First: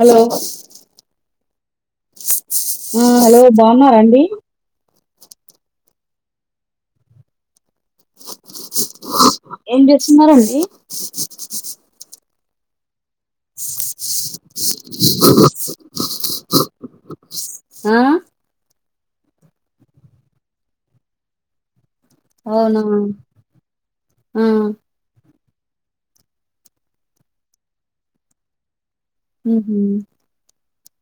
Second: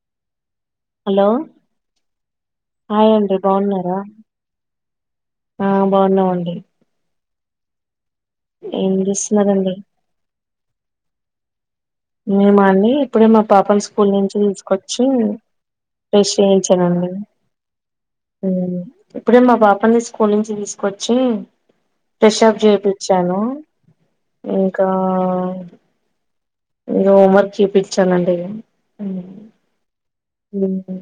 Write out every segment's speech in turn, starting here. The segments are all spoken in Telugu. హలో హలో ఆ హాయ్ అండీ హలో బాగున్నార బాగున్నారండి ఆ బాగున్నాం అండి ఏం జేస్ ఏం చేస్తున్నార్ అండి మేమా అండి ఇప్పుడే మా పాపను స్కూల్ నుంచి తీసుకోచ్ చ్చి ఫ్రెష్ చేయించానండి ఆ ఉ ఇప్పుడే మా పాపని స్కూల్ నుంచి తీసుకొచ్చి ఫ్రెష్ అప్ అవునా చేపిచ్చాను ఆ ఇంకా ఇంగ హోమ్ వర్క్ చేపిచ్చాన్ అండి ఉహు లుంటది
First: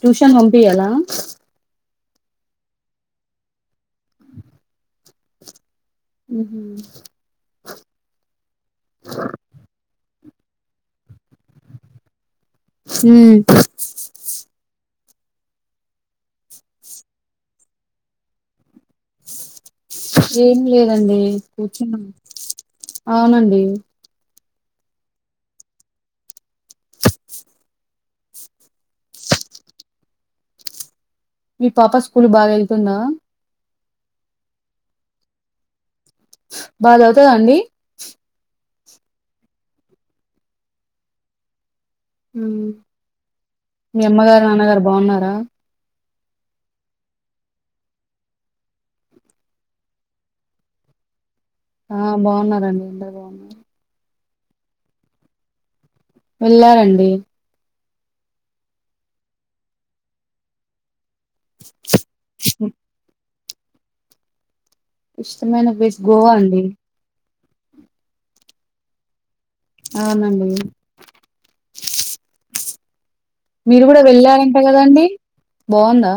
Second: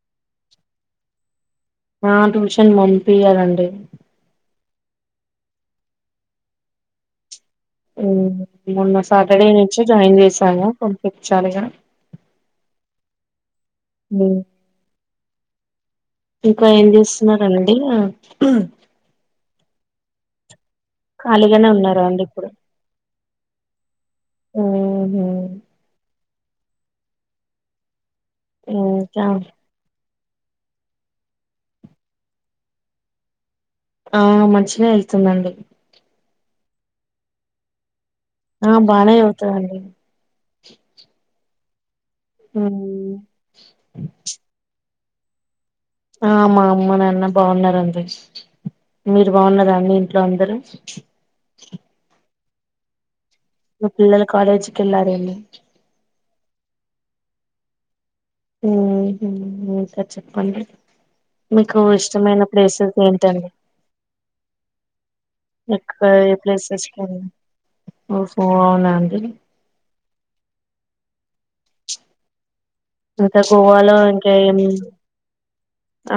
ట్యూషన్ పంపియలా ఆ ట్యూషన్ పంపియాలండి ఉహు ఉ మొన్న సాటర్డే నుంచె జాయిన్ చేశాను పంపిచ్చాలిగా హు ఉ ఇంక ఏం చేస్తున్నారండి ఆ ఏం లేదండి ఖాళీగానే కూర్చున్న ఉన్నారా అండి ఇప్పుడు అవునండి ఆహ అ చ మీ పాప స్కూల్ బాగెళ్తుందా ఆ మంచినే వెళ్తుంది అండి బాగ చదువుతదా అండి ఆ బానే చదువుతదండి ఉ మ్మ్ మీ అమ్మగారు నాన్నగారు బాగున్నార ఆ మా అమ్మ నాన్న బాగున్నార్ అండి మీరు బాగున్నరా అండి ఇంట్లో అందరు ఆ బాగున్నారండి అందరు బాగున్నారు మీ పిల్లలు కాలేజ్కి వెళ్లారేమో, వెళ్ళారండి. హుమ్ హుమ్ ఇంకా చెప్పండి. మీకు ఇష్టమైన ప్లేసెస్ ఏంటండి. ఇష్టమైన ప్లేస్ ఎక్కువ గోవా ఏ అండి ప్లేసెస్ ఇష్టపడను. అవునండి ఇంకా మీరు గోవాలో కూడా ఇంకాం వెళ్ళారంట ఎమి, కదండి బాగుందా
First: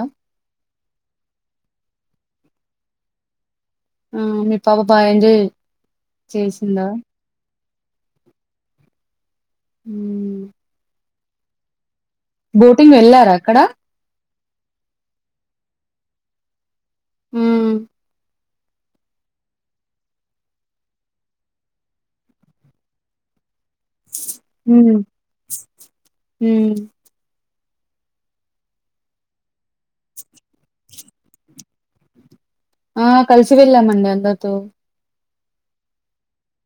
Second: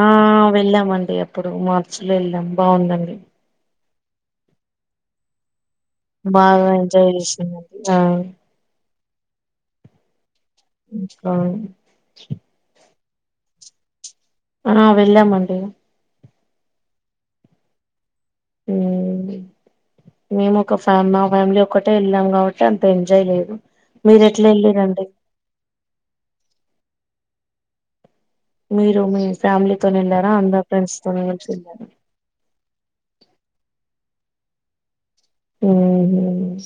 ఇప్పుడు మార్చ్ లో వెళ్ళాం బాగుందండి. ఆ మీ పాప బాగా ఎంజాయ్ బాగా చేసిందా ఎంజాయ్ చేసిందండి. ఉ అ [unintelligible] బోటింగ్ వెళ్ళారా అక్కడ, అనా వెళ్ళామండి. ఉ ఉ మేము ఒక ఫ్యా మా ఫ్యామిలీ ఒకక్కటే వెళ్ళాం కాబట్టి అంత ఎంజాయ్ లేదు. మీరు ఎట్లా వెళ్ళరండి. ఉం మీరు మీ ఫ్యామిలీతోో వెళ్ళారా అందరు ఫ్రెండ్స్ తోని కలిసి వెళ్ళారా. ఆ కలిసి వెళ్ళామండి అందరితో, హుమ్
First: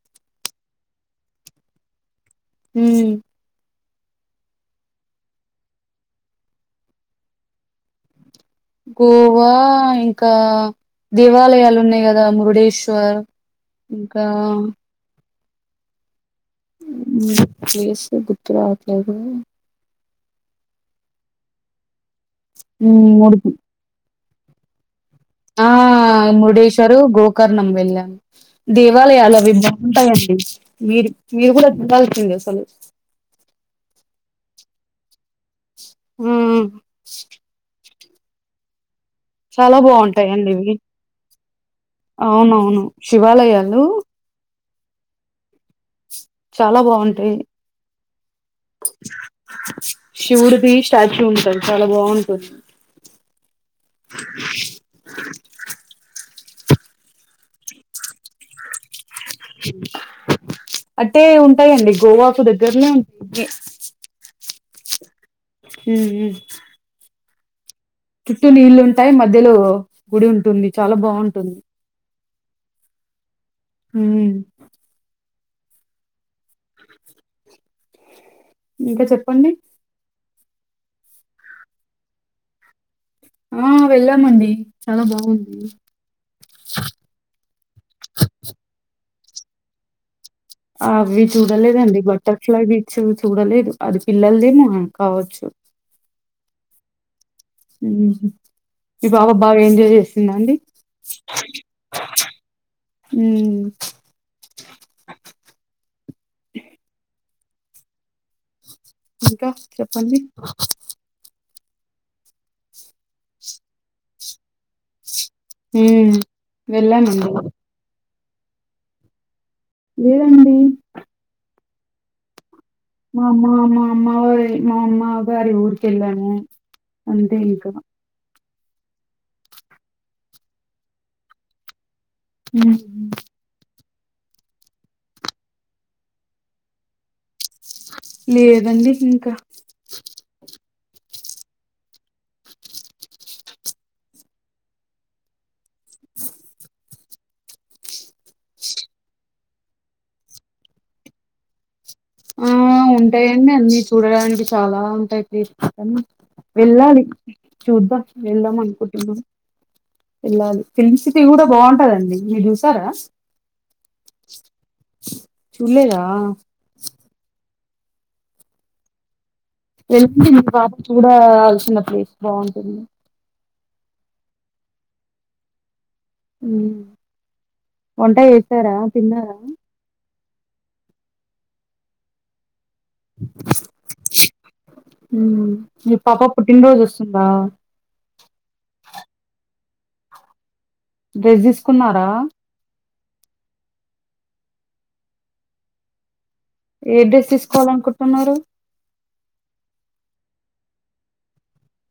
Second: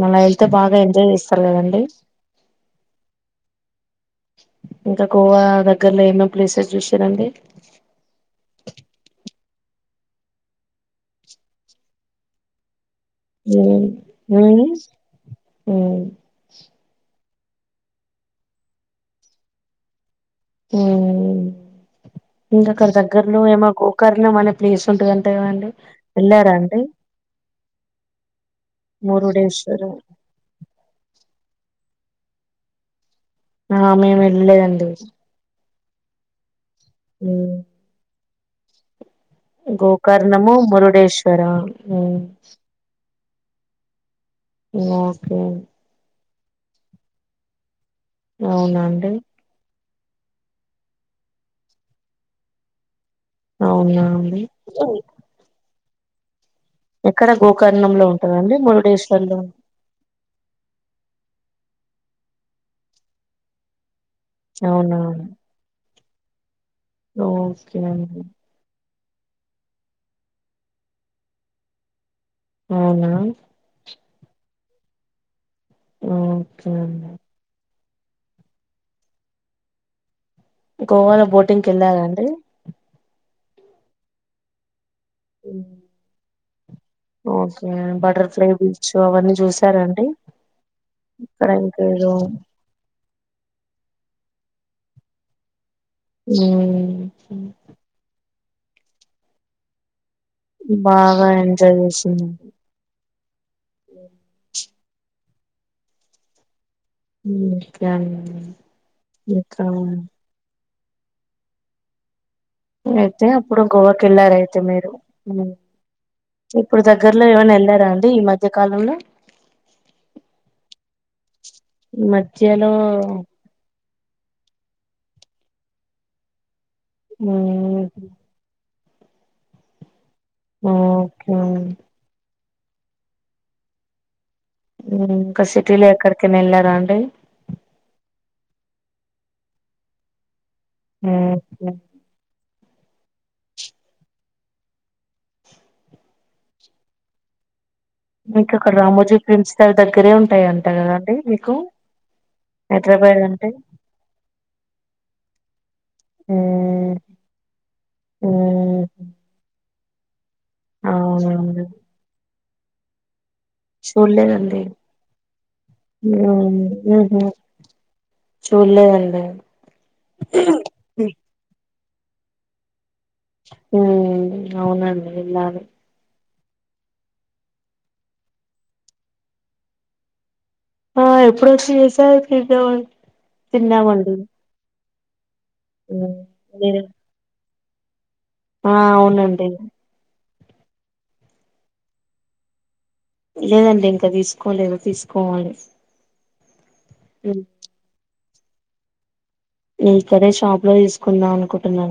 మళ వెళ్ల్తే బాగా ఎంజాయ్ చేస్తార్కదండీ. హు ఇంకా గోవా దగ్గరలో ఏమేమి ప్లేసెస్ చూసిరండి. గోవా ఇంకా దేవాలయాలు ఉన్నాయి కదా మురుడేశ్వర్, హు ఇంకా హు హు ప్లేస్ గుర్తుకు రావట్లేదు. హుమ్ ఇంకా అక్కడ హ్మ్ మురు దగ్గరలో ఏమో గోకర్ణం అనే ప్లేస్, ఉంటదంట ఆ కదండి వెళ్ళారా అండి మురుడేశ్వరు గోకర్ణం వెళ్ళాం. దేవాలయాలు అవి మురుడేశ్వర బాగుంటాయండి మీరు మీరు కూడా చూడాల్సింది అసలు, ఆ మేము వెళ్ళలేదండి. హుం ఉమ్. చాలా బాగుంటాయండి గోకర్ణము ఇవి. మురుడేశ్వర ఓకే చాలా బాగుంటాయి. అవునండి. శివుడుదిి స్టాచ్యూ ఉంటడి చాలా బాగుంటది. అవునాండి. ఎక్కడ గోకర్ణంలో ఉంటాడా మురుడేశ్వర్లో అట్టే ఉంటాయండి గోవాకు దగ్గరలే, అవునా ఉం ఉ హ ఓకే చుట్టూ నీళ్ళు ఉంటాయి మధ్యలో గుడి ఉంటుంది చాలా బాగుంటుంది. అవునా ఊ. ఓకే అండి. ఇంకా చెప్పండి. గోవాలో బోటింగ్ కేళ్ళారా అండి. ఆ వెళ్ళామండి చాలా బాగుంది. ఓకే బటర్ఫ్లై బీచ్ అవన్నీ చూసారండి. అవి అక్కడ చూడలేదండి ఇంకేదో బటర్ఫ్లైవి. చూ చూడలేదు అది పిల్లలదేమో కావచ్చు. ఊ. మీ బాబా బాగా ఎంజాయ్ చేసింద అండి. బాగా ఎంజాయ్ చేసింది. ఊ. ఊ [unintelligible] ఇంకా చెప్పండి. అయితే అప్పుడు గోవాకి వెళ్లారైతే మీరు. ఇప్పుడు దగ్గర్లో వెళ్ళానండి ఏమైనా వెళ్లారా అండి ఈ మధ్య కాలంలో. లేదండి. మధ్యలో. మా మా మా మావయ్య మా మా భార్య ఊరికి వెళ్ళాము అంతే ఇంక. మ్మ్ ఓకే. ఉమ్. ఇంకా సిటీలో ఎక్కడికైనా వెళ్లారా అండి. లేదండి ఇంకా. ఒకే. మీకు అక్కడ రామోజీ ప్రిమ్స్ స్టల్ దగ్గరే ఉంటాయింట కదా అండి మీకు. ఆ హైదరాబాద్ అంటే ఉంటాయండి అన్ని చూడడానికి చాలా ఉంటాయి తీసుకోవడాని. మ్మ్ వెళ్ళాలి చూద్దాం వెళ్దాం మ్మ్ అనుకుంటున్నాం. ఎల్లాలి ఫిల్మ్ సిటీ కూడా అవునండి బాగుంటదండి మీరు చూసారా. చూడలేదండి చూడలేదా ఏమో మరి. [unintelligible] చూల్లేదండి. వెళ్ళడి మీ పాప కూడా అల్సిన ప్లేస్ బాగుంటుంది. ఉ అవునండి వెళ్ళాలి. వంట చేస్తారా తిన్నారా. ఆ ఎప్పుడో వచ్చి చేసా తిన్నమ్ తిన్నామండి. మీ మ్మ్ పప పుట్టినరోజు నేను వస్తుందా. ఆ అవునండి. డేస్ తీసుకున్నారా. లేదండి ఇంకా తీసుకోలేదు తీసుకోవాలి. ఏ డిస్ ఉమ్. తీసుకోవాలనుకుంటున్నారు. నే ఇక్కడే షాప్ లో తీసుకుందాం అనుకుంటున్నా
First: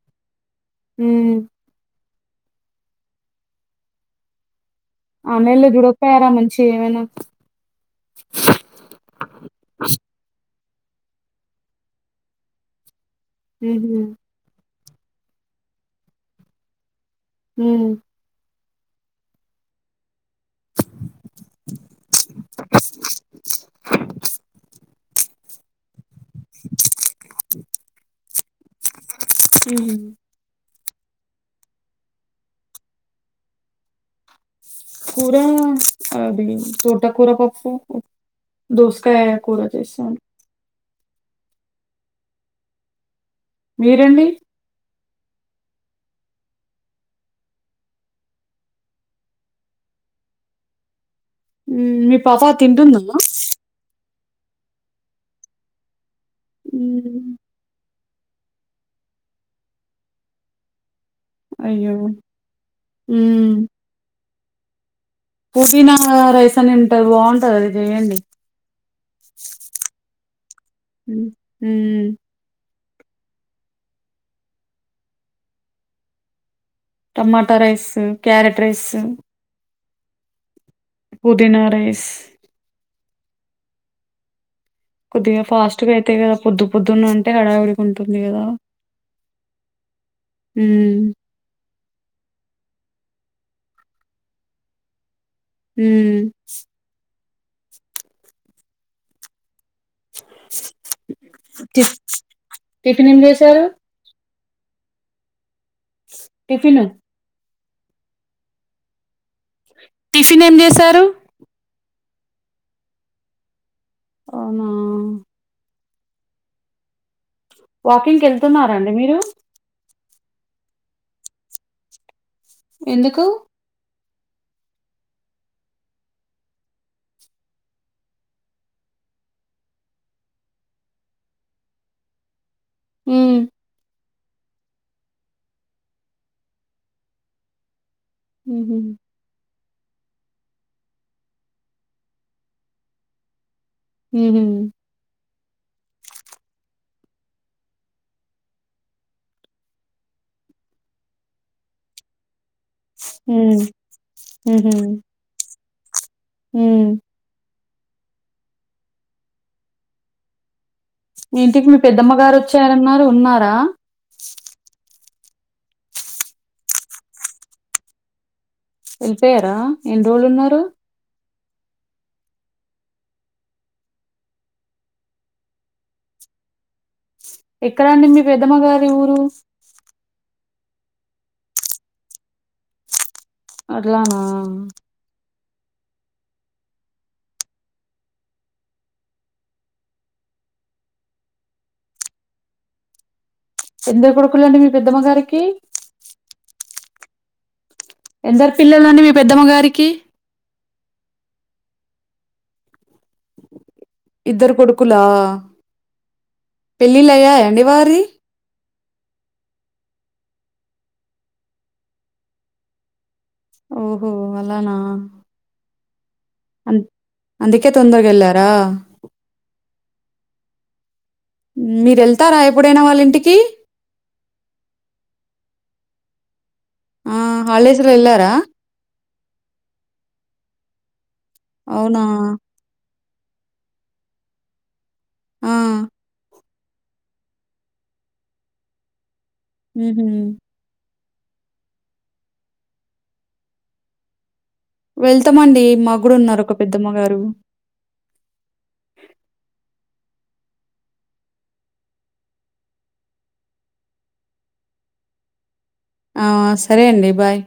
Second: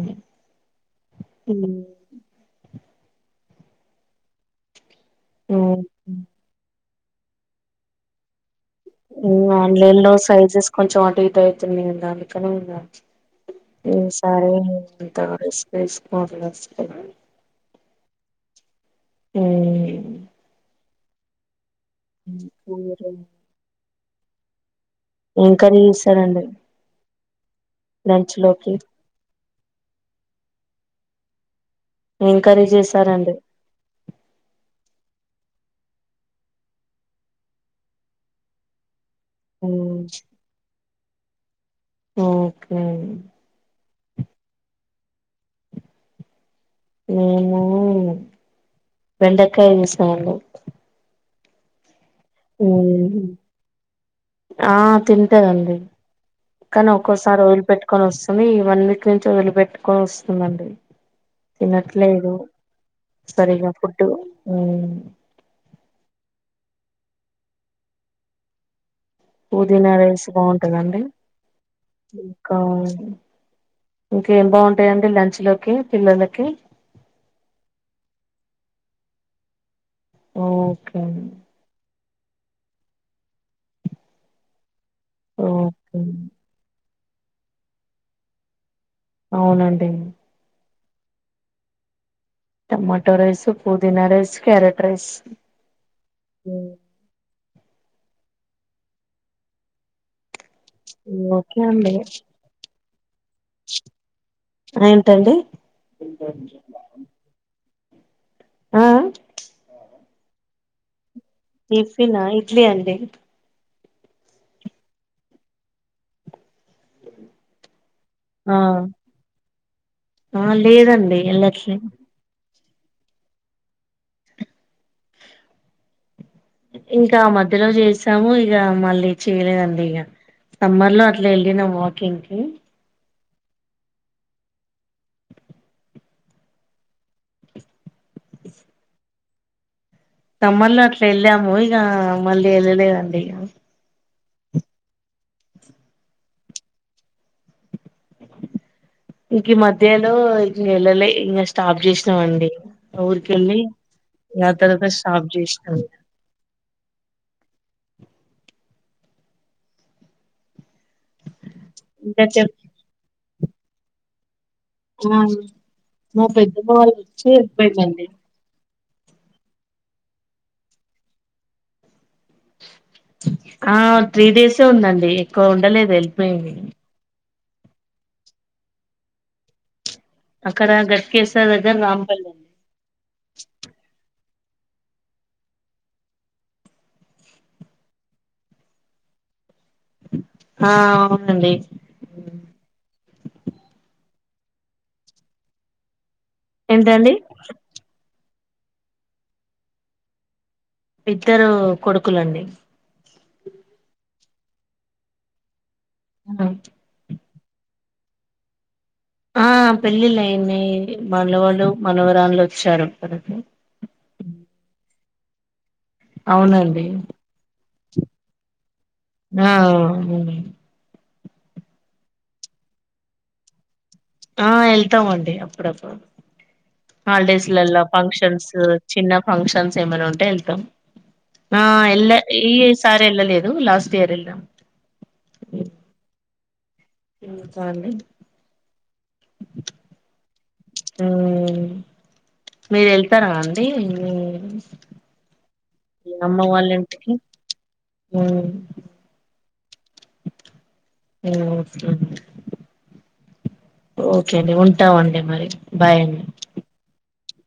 హ్మ్. ఊ. ఆన్లైన్ లో ఉమ్. చూడక పోయారా మంచి ఏమేనా. ఆన్లైన్ లో సైజెస్ కొంచెం అటు ఇటు ఐతున్నాయి గదా అందుకని ఇక. ఉహు. సరే ఇంతగా డ్రెస్ వేసుకొన్ కదా. ఊ. ఉం మీరు ఏం కర్రీ చేసారండి లంచ్లోకి ఉహుం ఏం కర్రీ చేసారండి కూరా అది తోటకూర పప్పు దోస్కాయ కూర ఉమ్, చేసాను ఓకే అండి మీరండి నేను బండకాయ చేసానండి ఉం మీ పాప తింటుందమ్మా ఉమ్, ఆ తింటదండి కానీ ఒక్కో ఉమ్ సారి ఒదిలి పెట్టుకొని వస్తుంది ఈ వన్ వీక్ నుంచి వదిలి పెట్టుకొని వస్తుందండి అయ్యో తినట్లేదు ఉమ్ సరిగ్గా ఫుడ్ పుదీనా రైస్ అని ఉంటది బాగుంటది అది చేయండి పుదీనా రైస్ బాగుంటదా అండి ఉమ్ ఉమ్, అవును ఇంకేం బాగుంటయండి లంచ్లోకి పిల్లలకి tomato rice carrot rice okay పుదీనా రైస్ కొద్దిగా ఫాస్ట్గా ఓకే ఐతైయి కద పొద్దు పొద్దున్న అంటే హడావిడిగ ఉంటుంది కదా అవునండి ఊమ్ టమాటో రైస్ పుదీనా రైస్ క్యారెట్ రైస్ ఊమ్ ఉం ఓకే టఫీ అండి టిఫిన్ ఏం చేసారు ఏంటండి టిఫిను ఆ ఆ టిఫిన్ ఏం చేసారు టిఫినా ఇడ్లీ అండి అవునా వాకింగ్ ఆ కెళ్తున్నారా అండి మీరు ఆ లేదండి ఎళ్ళట్లే ఎందుకు ఇంకా ఆ మధ్యలో చేసాము ఇగ మళ్ళీ చేయలేదండి ఇగ సమ్మర్లో అట్ల ఎల్లినం వాకింగ్కి ఉం ఉహుం సమ్మర్లో అట్ల ఎళ్ళాము ఇగ మళ్ళీ ఎళ్ళలేదండి ఇగ ఉహుం ఇంకీ మధ్యలో ఇంగ ఎళ్లలే ఇంగ స్టాప్ చేశినమండి మా ఊరికెళ్ళి ఉమ్ ఇగ ఆ తర్వాత స్టాప్ చేశినం హామ్ మీ ఇంటికి మీ ఇంకా పెద్దమ్మగారు చెప్ ఒచ్చారన్నారు ఉన్నారా ఉ మా పెద్దమ్మవాళ్ళు ఒచ్చి ఎల్పోయింది అండి వెల్పోపోయ్యారా ఎన్ రోలు ఉన్నారు ఆ త్రీ డేసే ఉందండి ఎక్వా ఉండలేదు ఎల్పాయింది. ఎక్కడ అండి మీ పెద్దమ్మ గారి ఊరు అక్కడ గట్కేశ్వర్ దగ్గర రాంపల్లి అట్లానా ఆ అవునండి. ఎందరూ కొడుకులండి మీ పెద్దమ్మ గారికి ఎంటండి ఎందరు పిల్లలండీ మీ పెద్దమ్మ గారికి ఇద్దరూ కొడుకులుండి. ఇద్దరు కొడుకులా అంతె పెళ్ళిళ్ళుయ్యాయా అండి వారియి ఆ పెళ్ళిళ్ళైనాయి మలవలు మనవరాళ్లు ఒచ్చారు తనకి ఓహో అలానా అంన్ అవునండి అందుకే తొందర్గా ఎళ్లారా ఆ అవును మీరు ఎళ్తారా ఎప్పుడైనా వాళ్ళ ఇంటికి ఆ ఎళ్తామండి అప్పుడప్పుడు ఆ! హాల్డేస్లలా హాలిడేస్‌లో ఎళ్లారా? ఫంక్షన్స్ చిన్న ఫంక్షన్స్ ఎమేనా ఉంటే ఏళ్తాం ఆ అవునా? ఎళ్ళ ఈ ఎస్ సార్ ఎళ్ళలేదు లాస్ట్ ఇయర్ ఎల్నా ఆ ఉ చాల్లే ఉహు ఊ మీరు ఎళ్తారా అండి వెళ్తామండీ మా గుడున్నారు ఒక పెద్దమ్మ గారు అ ఓహో ఓకే అండి ఉంటవండి మరి. బాయ్ అండి ఆ సరే అండి బాయ్